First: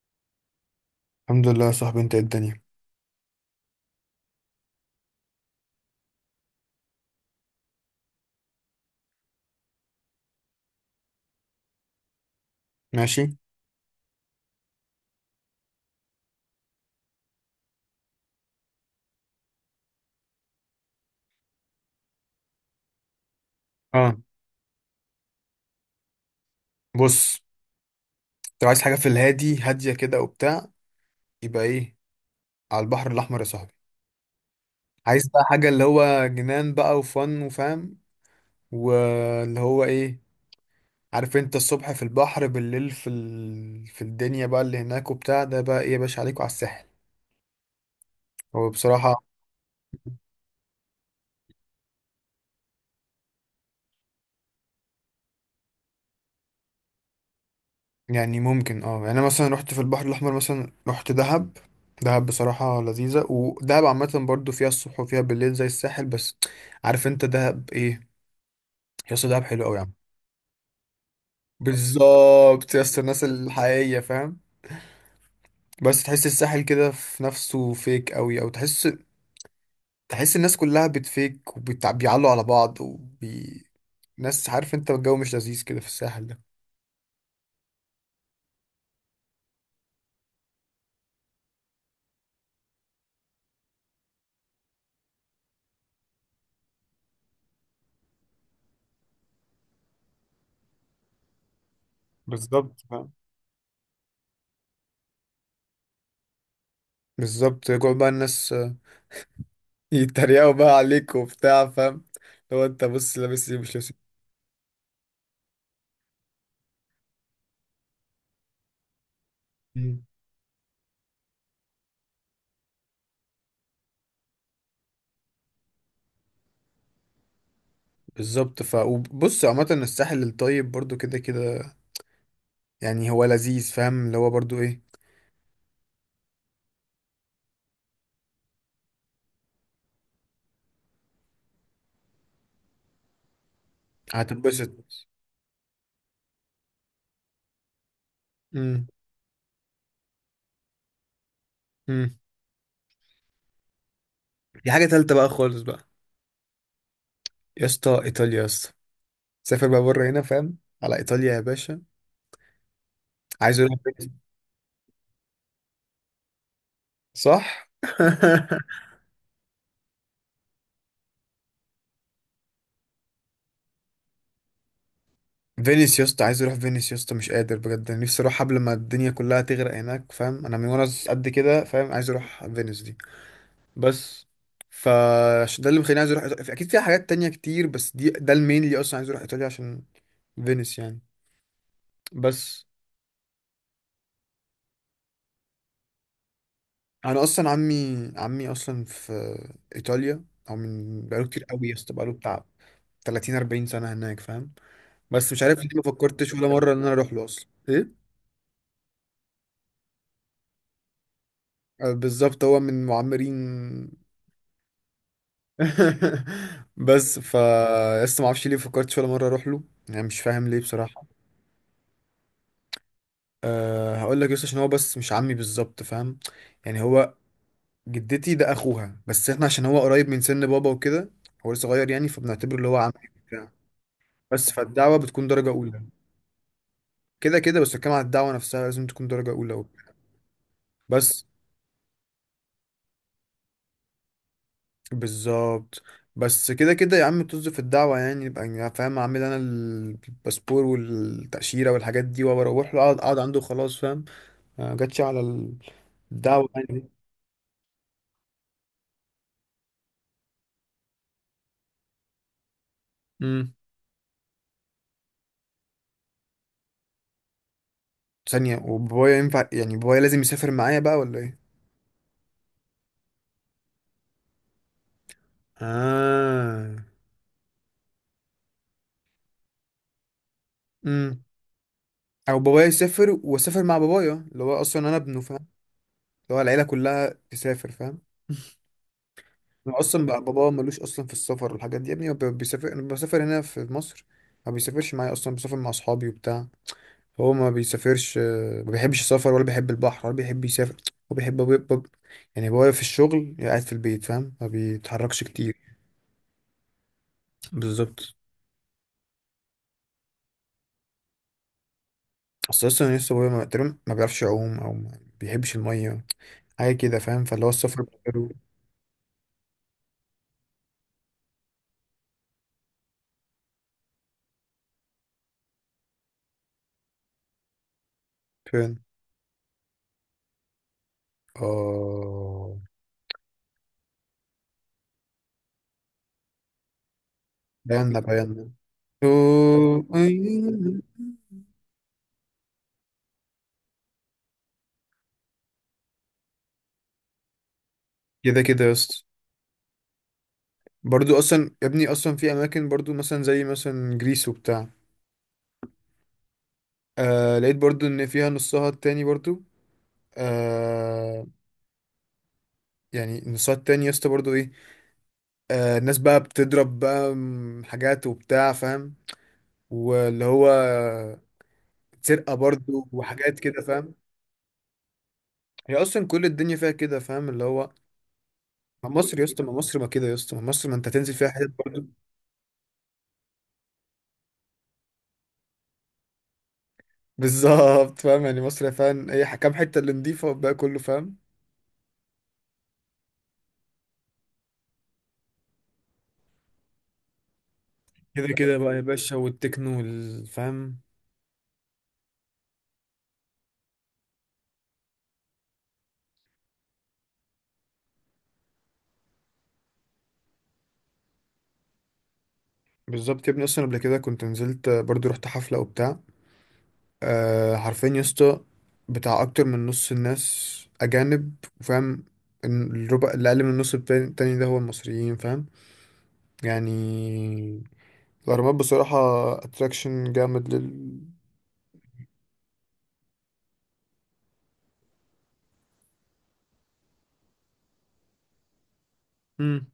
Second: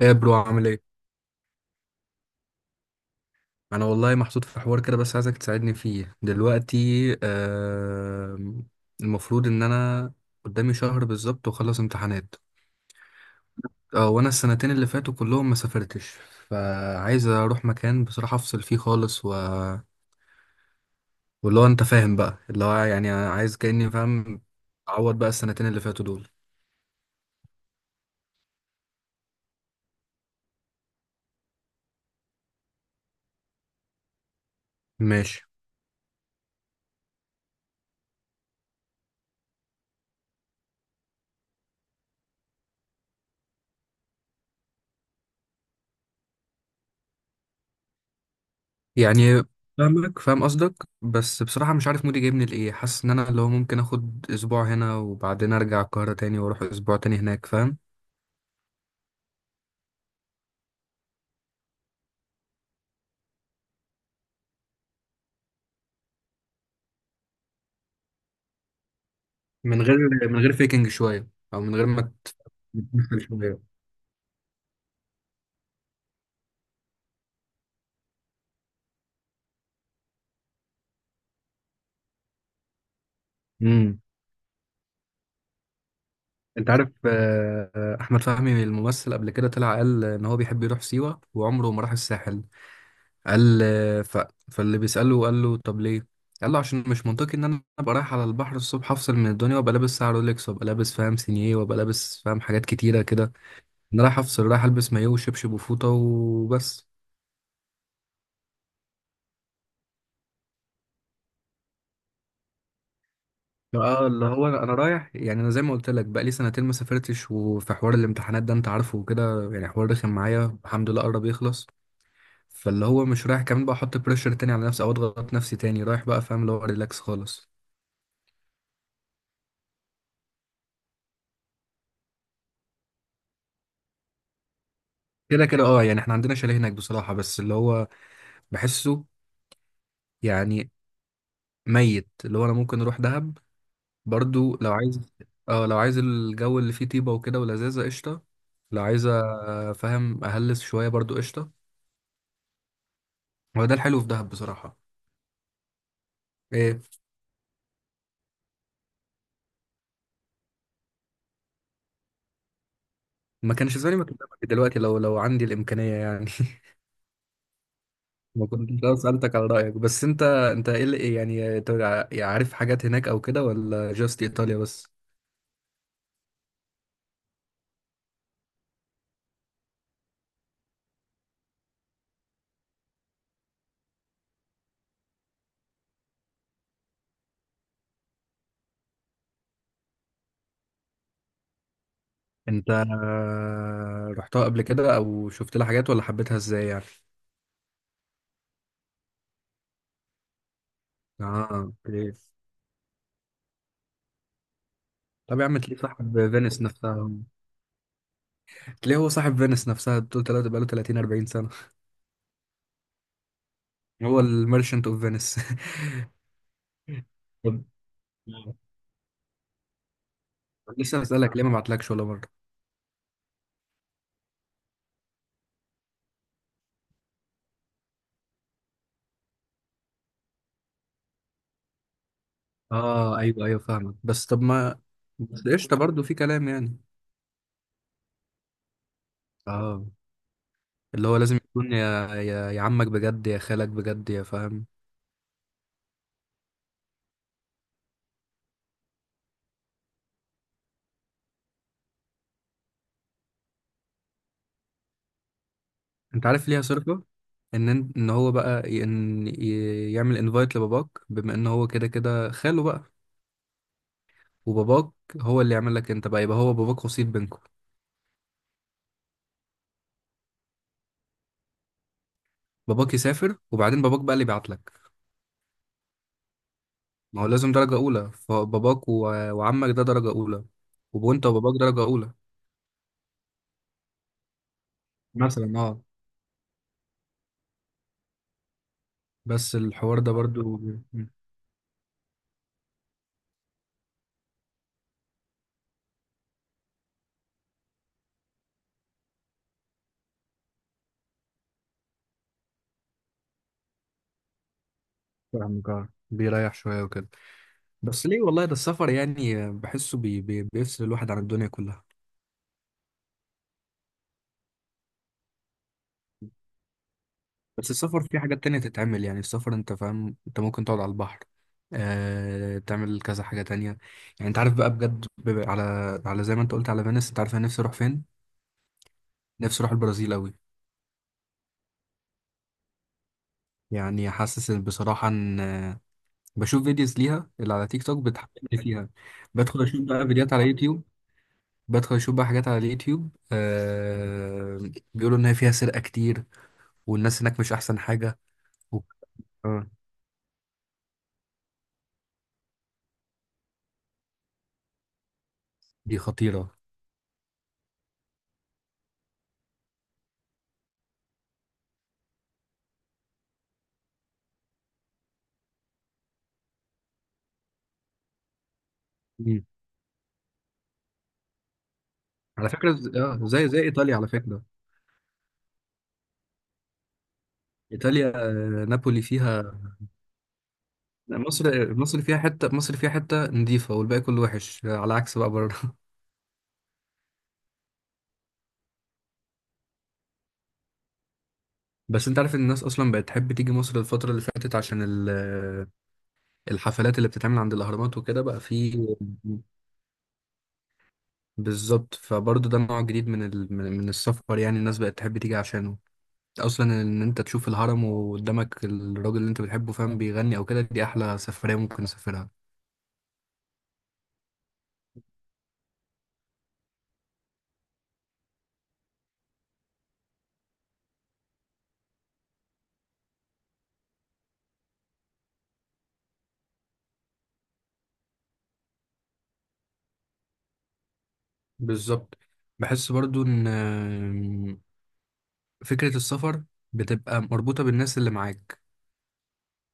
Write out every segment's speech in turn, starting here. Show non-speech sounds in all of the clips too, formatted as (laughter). ايه يا برو، عامل ايه؟ الحمد لله يا صاحبي، انت ايه الدنيا؟ انا والله محطوط في حوار كده، بس عايزك تساعدني فيه دلوقتي. آه. المفروض ان انا قدامي شهر بالظبط واخلص امتحانات. ماشي. اه وانا السنتين اللي فاتوا كلهم ما سافرتش. فعايز اروح مكان بصراحة افصل فيه خالص واللي هو انت فاهم بقى، اللي هو يعني عايز كأني اه، فاهم اعوض بقى السنتين اللي فاتوا دول. بص، لو عايز حاجه في الهادي هاديه كده وبتاع، يبقى ايه، على البحر الاحمر يا صاحبي. عايز ماشي. بقى حاجه اللي هو جنان بقى وفن وفاهم، واللي هو ايه، عارف انت الصبح في البحر بالليل في الدنيا بقى اللي هناك وبتاع ده، بقى ايه يا باشا عليك وعلى الساحل. هو بصراحه يعني فاهمك، فاهم قصدك. بس بصراحة مش عارف مودي جايبني لإيه، حاسس إن أنا اللي هو ممكن آخد أسبوع هنا وبعدين أرجع القاهرة تاني وأروح أسبوع تاني هناك، فاهم؟ يعني ممكن، اه يعني انا مثلا رحت في البحر الاحمر، مثلا رحت دهب. دهب بصراحه لذيذه، ودهب عامه برضو فيها الصبح وفيها بالليل زي الساحل، بس عارف انت دهب ايه. يا اسطى دهب حلو قوي يا من عم. غير من غير فيكنج شوية، أو من غير ما بالظبط يا اسطى، تمثل الناس شوية. الحقيقيه فاهم. بس تحس الساحل كده في نفسه فيك قوي، او تحس تحس الناس كلها بتفيك وبيعلوا على بعض وبي امم ناس، عارف انت الجو مش لذيذ كده في الساحل ده. أنت عارف، أحمد فهمي الممثل قبل كده طلع قال إن هو بيحب يروح سيوة وعمره ما راح الساحل. قال آه، فاللي بيسأله قال له طب ليه؟ قال له عشان مش منطقي ان انا ابقى رايح على البحر الصبح افصل من الدنيا وابقى لابس ساعه رولكس، وابقى لابس فاهم سينيه، وابقى لابس فاهم حاجات بالظبط كتيره فاهم. كده. انا رايح افصل، رايح البس مايو وشبشب وفوطه وبس. بالظبط، يقعد بقى الناس آه، يتريقوا بقى عليك وبتاع فاهم، لو انت بص لابس ايه مش لابس اه إيه. اللي هو انا أنا رايح، يعني انا زي ما قلت لك بقى لي سنتين ما سافرتش، وفي حوار الامتحانات ده انت عارفه وكده، يعني حوار مم. رخم معايا، الحمد لله قرب يخلص. فاللي هو مش رايح كمان بقى احط بريشر تاني على نفسي او اضغط نفسي تاني، رايح بقى فاهم اللي هو ريلاكس خالص. بالظبط. ف وبص، عامة الساحل الطيب برضو كده كده، يعني هو لذيذ فاهم اللي هو برضو ايه. كده كده، يعني احنا عندنا شاليه هناك بصراحه، بس اللي هو بحسه، يعني ميت، اللي هو انا ممكن اروح دهب برضو هتنبسط. لو عايز. اه لو عايز الجو اللي فيه طيبة وكده ولذاذة، قشطة. لو امم. عايز فاهم أهلس شوية برضو، قشطة. هو ده الحلو في دهب دي بصراحة. حاجة تالتة بقى خالص بقى، ايه؟ يا اسطى إيطاليا يا اسطى، سافر بقى بره هنا فاهم، على إيطاليا يا باشا. ما عايز أروح كانش زماني، ما فينيس. كنت دلوقتي لو عندي الإمكانية يعني (laughs) صح. ما (laughs) كنت لو سألتك على رأيك. بس انت ايه اللي ايه، يعني انت عارف حاجات هناك او كده، ولا جاست ايطاليا بس؟ فينيس يا اسطى، عايز أروح فينيس يا اسطى، مش قادر بجد، أنا نفسي أروح قبل ما الدنيا كلها تغرق هناك فاهم، أنا من وأنا قد كده فاهم عايز أروح فينيس دي. بس ف عشان ده اللي مخليني عايز أروح إيطاليا، أكيد فيها حاجات تانية كتير، بس دي ده المين اللي أصلا عايز أروح إيطاليا عشان فينيس يعني. بس انت رحتها قبل كده او شفت لها حاجات، ولا حبيتها ازاي يعني؟ انا اصلا عمي اصلا في ايطاليا، او من اه بقاله كتير قوي يا اسطى، اوكي. بقاله بتاع 30 40 سنة هناك فاهم. بس طب مش يا عارف عم ليه تلاقيه ما صاحب فكرتش ولا فينيس مرة ان انا نفسها، اروح له اصلا ايه. تلاقيه هو صاحب فينيس نفسها، بتقول تلاتة بقاله 30 40 سنة. آه، بالظبط، هو من معمرين. هو الميرشنت اوف فينيس (laughs) (laughs) بس ف لسه ما اعرفش ليه فكرتش ولا مرة اروح له، يعني مش فاهم ليه طب لسه بصراحة. بسألك ليه ما بعتلكش ولا مرة. أه هقول لك يس، عشان هو بس مش عمي بالظبط فاهم، يعني هو جدتي ده اخوها، بس احنا عشان هو قريب من سن بابا وكده، هو لسه صغير يعني، فبنعتبره اللي هو عمي اه ايوه، وبتاع. ايوه، فاهمك. بس طب بس ما، فالدعوة بتكون بس درجة قشطة أولى. برضه، في كلام يعني. كده كده، بس بتكلم على الدعوة نفسها، لازم تكون درجة أولى وبتاع. اه اللي هو بس. لازم يكون يا عمك بجد، يا خالك بجد، يا فاهم. بالظبط. بس كده كده يا عم، طز في الدعوة يعني، يبقى أنا فاهم اعمل انا الباسبور والتأشيرة والحاجات دي واروح له، اقعد عنده خلاص فاهم. ما جاتش على انت الدعوة عارف ليها يعني دي. صرفة؟ ان ان إن هو بقى يعمل انفايت لباباك، بما ان هو كده كده خاله بقى، امم. وباباك هو اللي يعمل لك انت بقى، يبقى هو باباك وسيط بينكم. ثانية، وبابايا ينفع يعني، بابايا لازم يسافر معايا بقى ولا ايه؟ باباك يسافر وبعدين باباك بقى اللي يبعت لك. اه. ما هو لازم درجة أولى، فباباك وعمك ده درجة أولى، امم. وأنت وباباك درجة أولى. او بابايا يسافر واسافر مع بابايا اللي هو اصلا انا ابنه فاهم، مثلا اه. اللي هو العيلة كلها تسافر فاهم. بس هو الحوار اصلا ده بقى بابا برضو (laughs) ملوش اصلا في السفر والحاجات دي يا ابني، هو بيسافر، انا بسافر هنا في مصر، ما بيسافرش معايا اصلا، بسافر مع اصحابي وبتاع. هو ما بيسافرش آه، ما بيحبش السفر، ولا بيحب البحر، ولا بيحب يسافر. هو بيحب، يعني هو واقف في الشغل، قاعد في البيت فاهم، ما بيتحركش كتير. فاهمك آه. بيريح شوية وكده. بالظبط. بس ليه والله، ده السفر يعني بحسه بي بي بيفصل الواحد عن الدنيا كلها. بس اصلا لسه هو ما تقريبا ما بيعرفش يعوم، او ما بيحبش الميه، حاجه كده فاهم، فاللي هو بس السفر السفر فيه بتاعه. حاجات تانية تتعمل، يعني السفر أنت فاهم، أنت ممكن تقعد على البحر، تعمل كذا حاجة تانية. يعني أنت عارف بقى بجد، على زي ما أنت قلت على فينيس. أنت عارف أنا نفسي أروح فين؟ فين. نفسي أروح البرازيل أوي. اه. يعني حاسس إن بصراحة إن، بشوف فيديوز ليها اللي على تيك توك بينا بينا. بتحببني فيها. بدخل اشوف أوه، بقى فيديوهات على أيوه. يوتيوب. بدخل اشوف بقى حاجات على اليوتيوب بيقولوا ان هي فيها سرقة كتير، والناس هناك مش احسن حاجة كده كده يا و... اسطى. آه برضو اصلا يا ابني، اصلا في اماكن برضو، مثلا زي مثلا جريس وبتاع، دي خطيرة. آه لقيت برضو ان فيها نصها التاني برضو، آه، يعني نصات تاني يا اسطى برضه ايه، آه الناس بقى بتضرب بقى حاجات وبتاع فاهم. مم. واللي هو سرقة على فكرة، برضه ز- آه وحاجات زي زي كده فاهم. ايطاليا على فكرة. هي اصلا كل الدنيا فيها كده فاهم اللي هو، ايطاليا ما نابولي مصر يا اسطى، ما فيها. مصر ما كده يا اسطى، ما مصر ما انت هتنزل فيها حتت برضه. مصر فيها حتة نظيفة والباقي كله وحش، على عكس بقى بره (laughs) (laughs) بالظبط فاهم، يعني مصر فاهم هي حكام حتة اللي نضيفة والباقي كله فاهم. بس انت عارف ان الناس اصلا بقت تحب تيجي مصر الفترة اللي فاتت عشان الحفلات اللي بتتعمل عند الاهرامات وكده كده بقى كده في. بقى يا باشا، والتكنو والفهم. بالظبط، فبرضه ده نوع جديد من ال... من من السفر، يعني الناس بقت تحب تيجي عشانه. اصلا ان انت تشوف الهرم وقدامك الراجل اللي انت بتحبه فاهم، بيغني او كده، دي احلى سفرية ممكن اسافرها. بالظبط يا ابني، اصلا قبل كده كنت نزلت برضه رحت حفلة وبتاع، أه حرفيا يا اسطى بتاع اكتر من نص الناس اجانب، وفاهم إن الربع اللي اقل من النص التاني ده هو المصريين فاهم. يعني الاهرامات بصراحه اتراكشن جامد لل. بالظبط. بحس برضو ان فكرة السفر بتبقى مربوطة بالناس اللي معاك. مم.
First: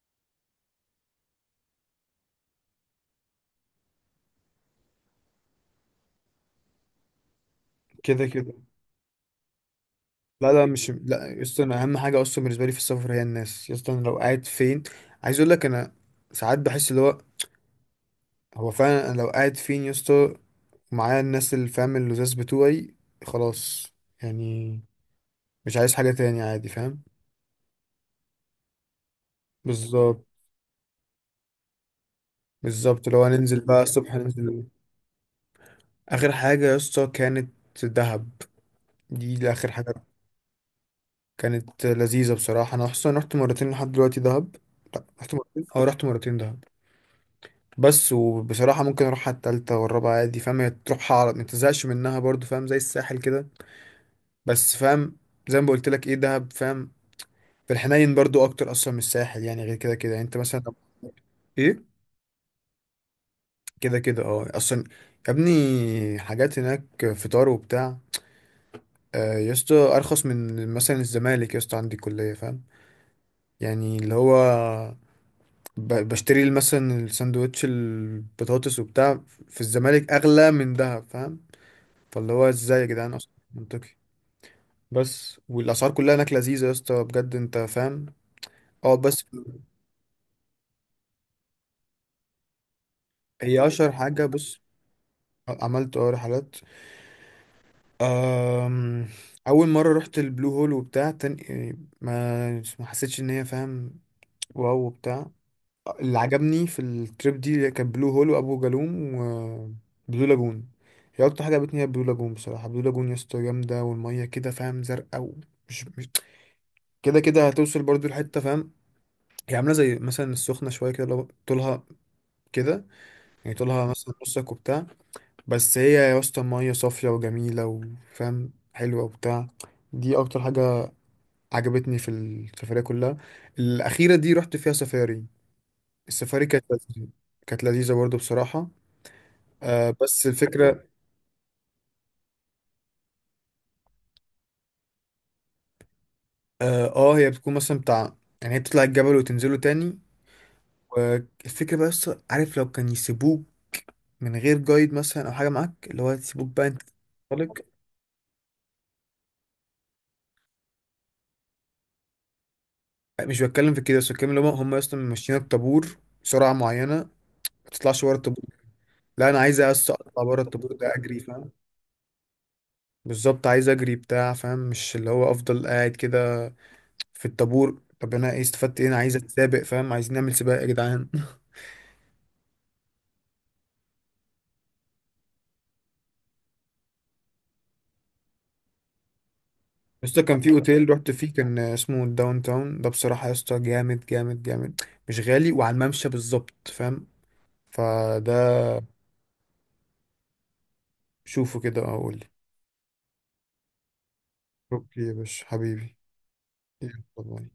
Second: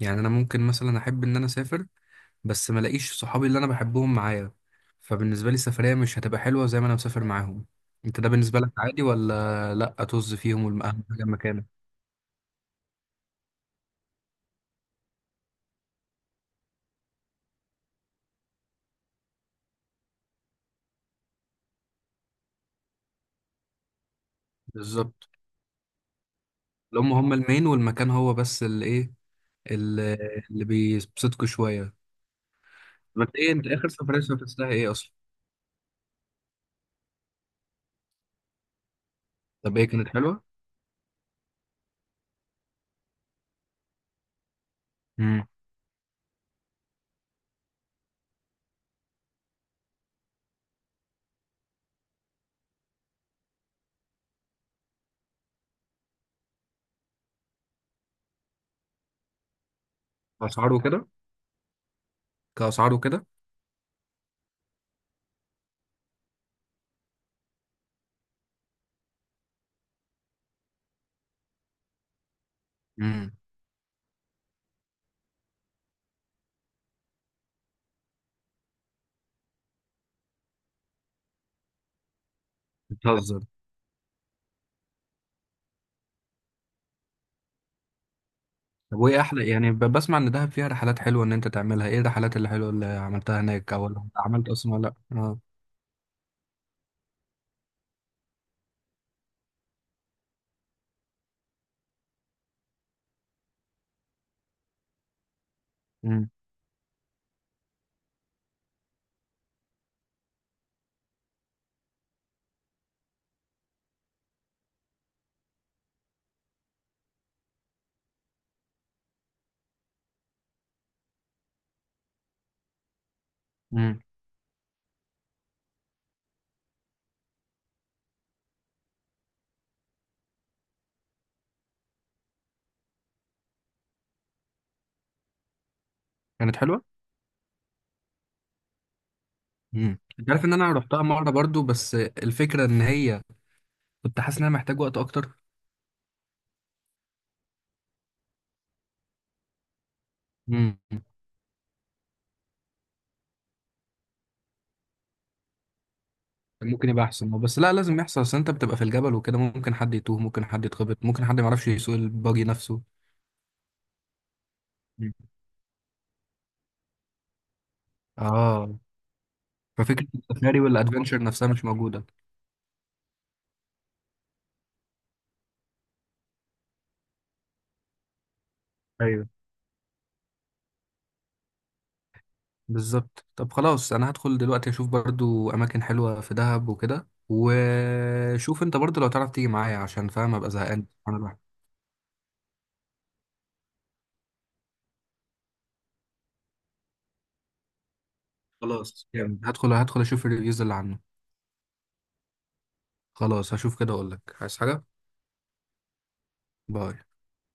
يعني انا ممكن مثلا احب ان انا اسافر، بس ما الاقيش صحابي اللي انا بحبهم معايا، فبالنسبة لي السفرية مش هتبقى حلوة زي ما انا مسافر معاهم. انت كده ده كده. بالنسبة لك عادي ولا لا، طز لا فيهم لا مش واهم حاجة لا يا اسطى، مكانك؟ انا اهم حاجه اصلا بالنسبه لي في السفر هي الناس يا اسطى، انا لو قاعد فين، عايز اقول لك انا ساعات بحس اللي هو، هو فعلا انا لو قاعد فين يا اسطى معايا الناس اللي فاهم اللزاز بتوعي، خلاص، يعني بالظبط، مش عايز حاجه تاني عادي اللي فاهم. هم هم المين والمكان هو بس اللي ايه، اللي, بالظبط. اللي بيبسطكوا شويه. بالظبط، لو بس ايه هننزل انت بقى اخر الصبح سفريه ننزل. سافرتها ايه اصلا؟ اخر حاجه يا اسطى كانت دهب، دي اللي اخر طب ايه، حاجه. كانت حلوه؟ كانت لذيذه بصراحه، انا اصلا رحت مرتين لحد دلوقتي دهب. لا رحت امم مرتين، اه رحت مرتين دهب. بس وبصراحه ممكن اروح على التالتة والرابعه عادي فاهم، هي تروح على ما تزهقش منها برضو فاهم، زي الساحل كده، بس فاهم، زي ما قلت لك ايه دهب فاهم، في الحنين برضو اكتر اصلا من الساحل يعني، غير كده كده، يعني انت مثلا اسعار لو- وكده. ايه. كاسعار وكده. كده كده اه اصلا، يا ابني حاجات هناك فطار وبتاع، آه، يا اسطى ارخص من مثلا الزمالك يا اسطى، عندي كليه فاهم، امم يعني اللي هو بشتري مثلا الساندوتش البطاطس وبتاع في الزمالك، اغلى من دهب فاهم، فاللي هو ازاي يا جدعان اصلا بتهزر. منطقي. بس والاسعار كلها هناك لذيذه يا اسطى بجد انت فاهم. اه طب وايه بس احلى، يعني بسمع ان دهب فيها رحلات حلوه ان انت تعملها، ايه الرحلات اللي حلوه اللي عملتها هي هناك او اشهر اللي حاجه، عملت بص اصلا ولا لا؟ اه عملت اه رحلات، أم، اول مره رحت البلو هول وبتاع، تاني ما ما حسيتش ان هي فاهم واو وبتاع. اللي امم عجبني في التريب دي كان بلو هول وابو جالوم وبلو لاجون. هي اكتر حاجه عجبتني هي بلو لاجون بصراحه، بلو لاجون يا اسطى جامده، والميه كده فاهم زرقاء، ومش مش كده كده، هتوصل برضو لحته فاهم، هي عامله زي مثلا السخنه شويه كده، لو طولها كده، يعني طولها امم مثلا نصك وبتاع، بس هي يا اسطى ميه صافيه وجميله وفاهم حلوه وبتاع. دي اكتر حاجه عجبتني في السفريه كلها. الاخيره دي رحت فيها سفاري، السفاري كانت كانت حلوه. لذيذة. كانت لذيذه برضو بصراحه. آه بس انت عارف ان انا الفكرة، رحتها مره برضو، بس الفكره ان هي كنت حاسس ان انا محتاج وقت اكتر. اه آه، هي بتكون مثلا بتاع يعني، هي بتطلع الجبل وتنزله تاني، والفكرة بقى بس عارف لو كان يسيبوك من غير جايد، مثلا أو حاجة معاك اللي هو يسيبوك بقى أنت ممكن يبقى احسن، طالق. بس لا لازم يحصل، اصل انت بتبقى في الجبل وكده، ممكن حد يتوه، ممكن حد يتخبط، ممكن حد ما يعرفش يسوق الباجي نفسه. مش بتكلم في كده، بس بتكلم اللي هم أصلا مم. ماشيين الطابور سرعة معينة، ما تطلعش بره الطابور. اه لا أنا عايز بس ففكرة أطلع بره السفاري الطابور ده أجري والادفنتشر نفسها فاهم. مش موجودة. بالظبط عايز أجري بتاع فاهم، مش اللي هو أفضل قاعد كده في الطابور، طب أنا إيه استفدت إيه، أنا عايز ايوه، أتسابق فاهم، عايزين نعمل سباق يا جدعان. بالظبط. طب خلاص انا هدخل دلوقتي اشوف برضو اماكن حلوة في دهب وكده، وشوف انت برضو لو تعرف تيجي معايا، يا عشان اسطى فاهم كان في ابقى زهقان اوتيل رحت انا فيه لوحدي. كان اسمه الداون تاون ده، بصراحة يا اسطى جامد جامد جامد، مش غالي، وعلى الممشى بالظبط فاهم، فده خلاص، جامد، هدخل اشوف الريفيوز اللي عنه. شوفه كده اقول لي. خلاص هشوف كده اقول لك، عايز حاجة. اوكي يا باشا حبيبي. باي. يلا باي.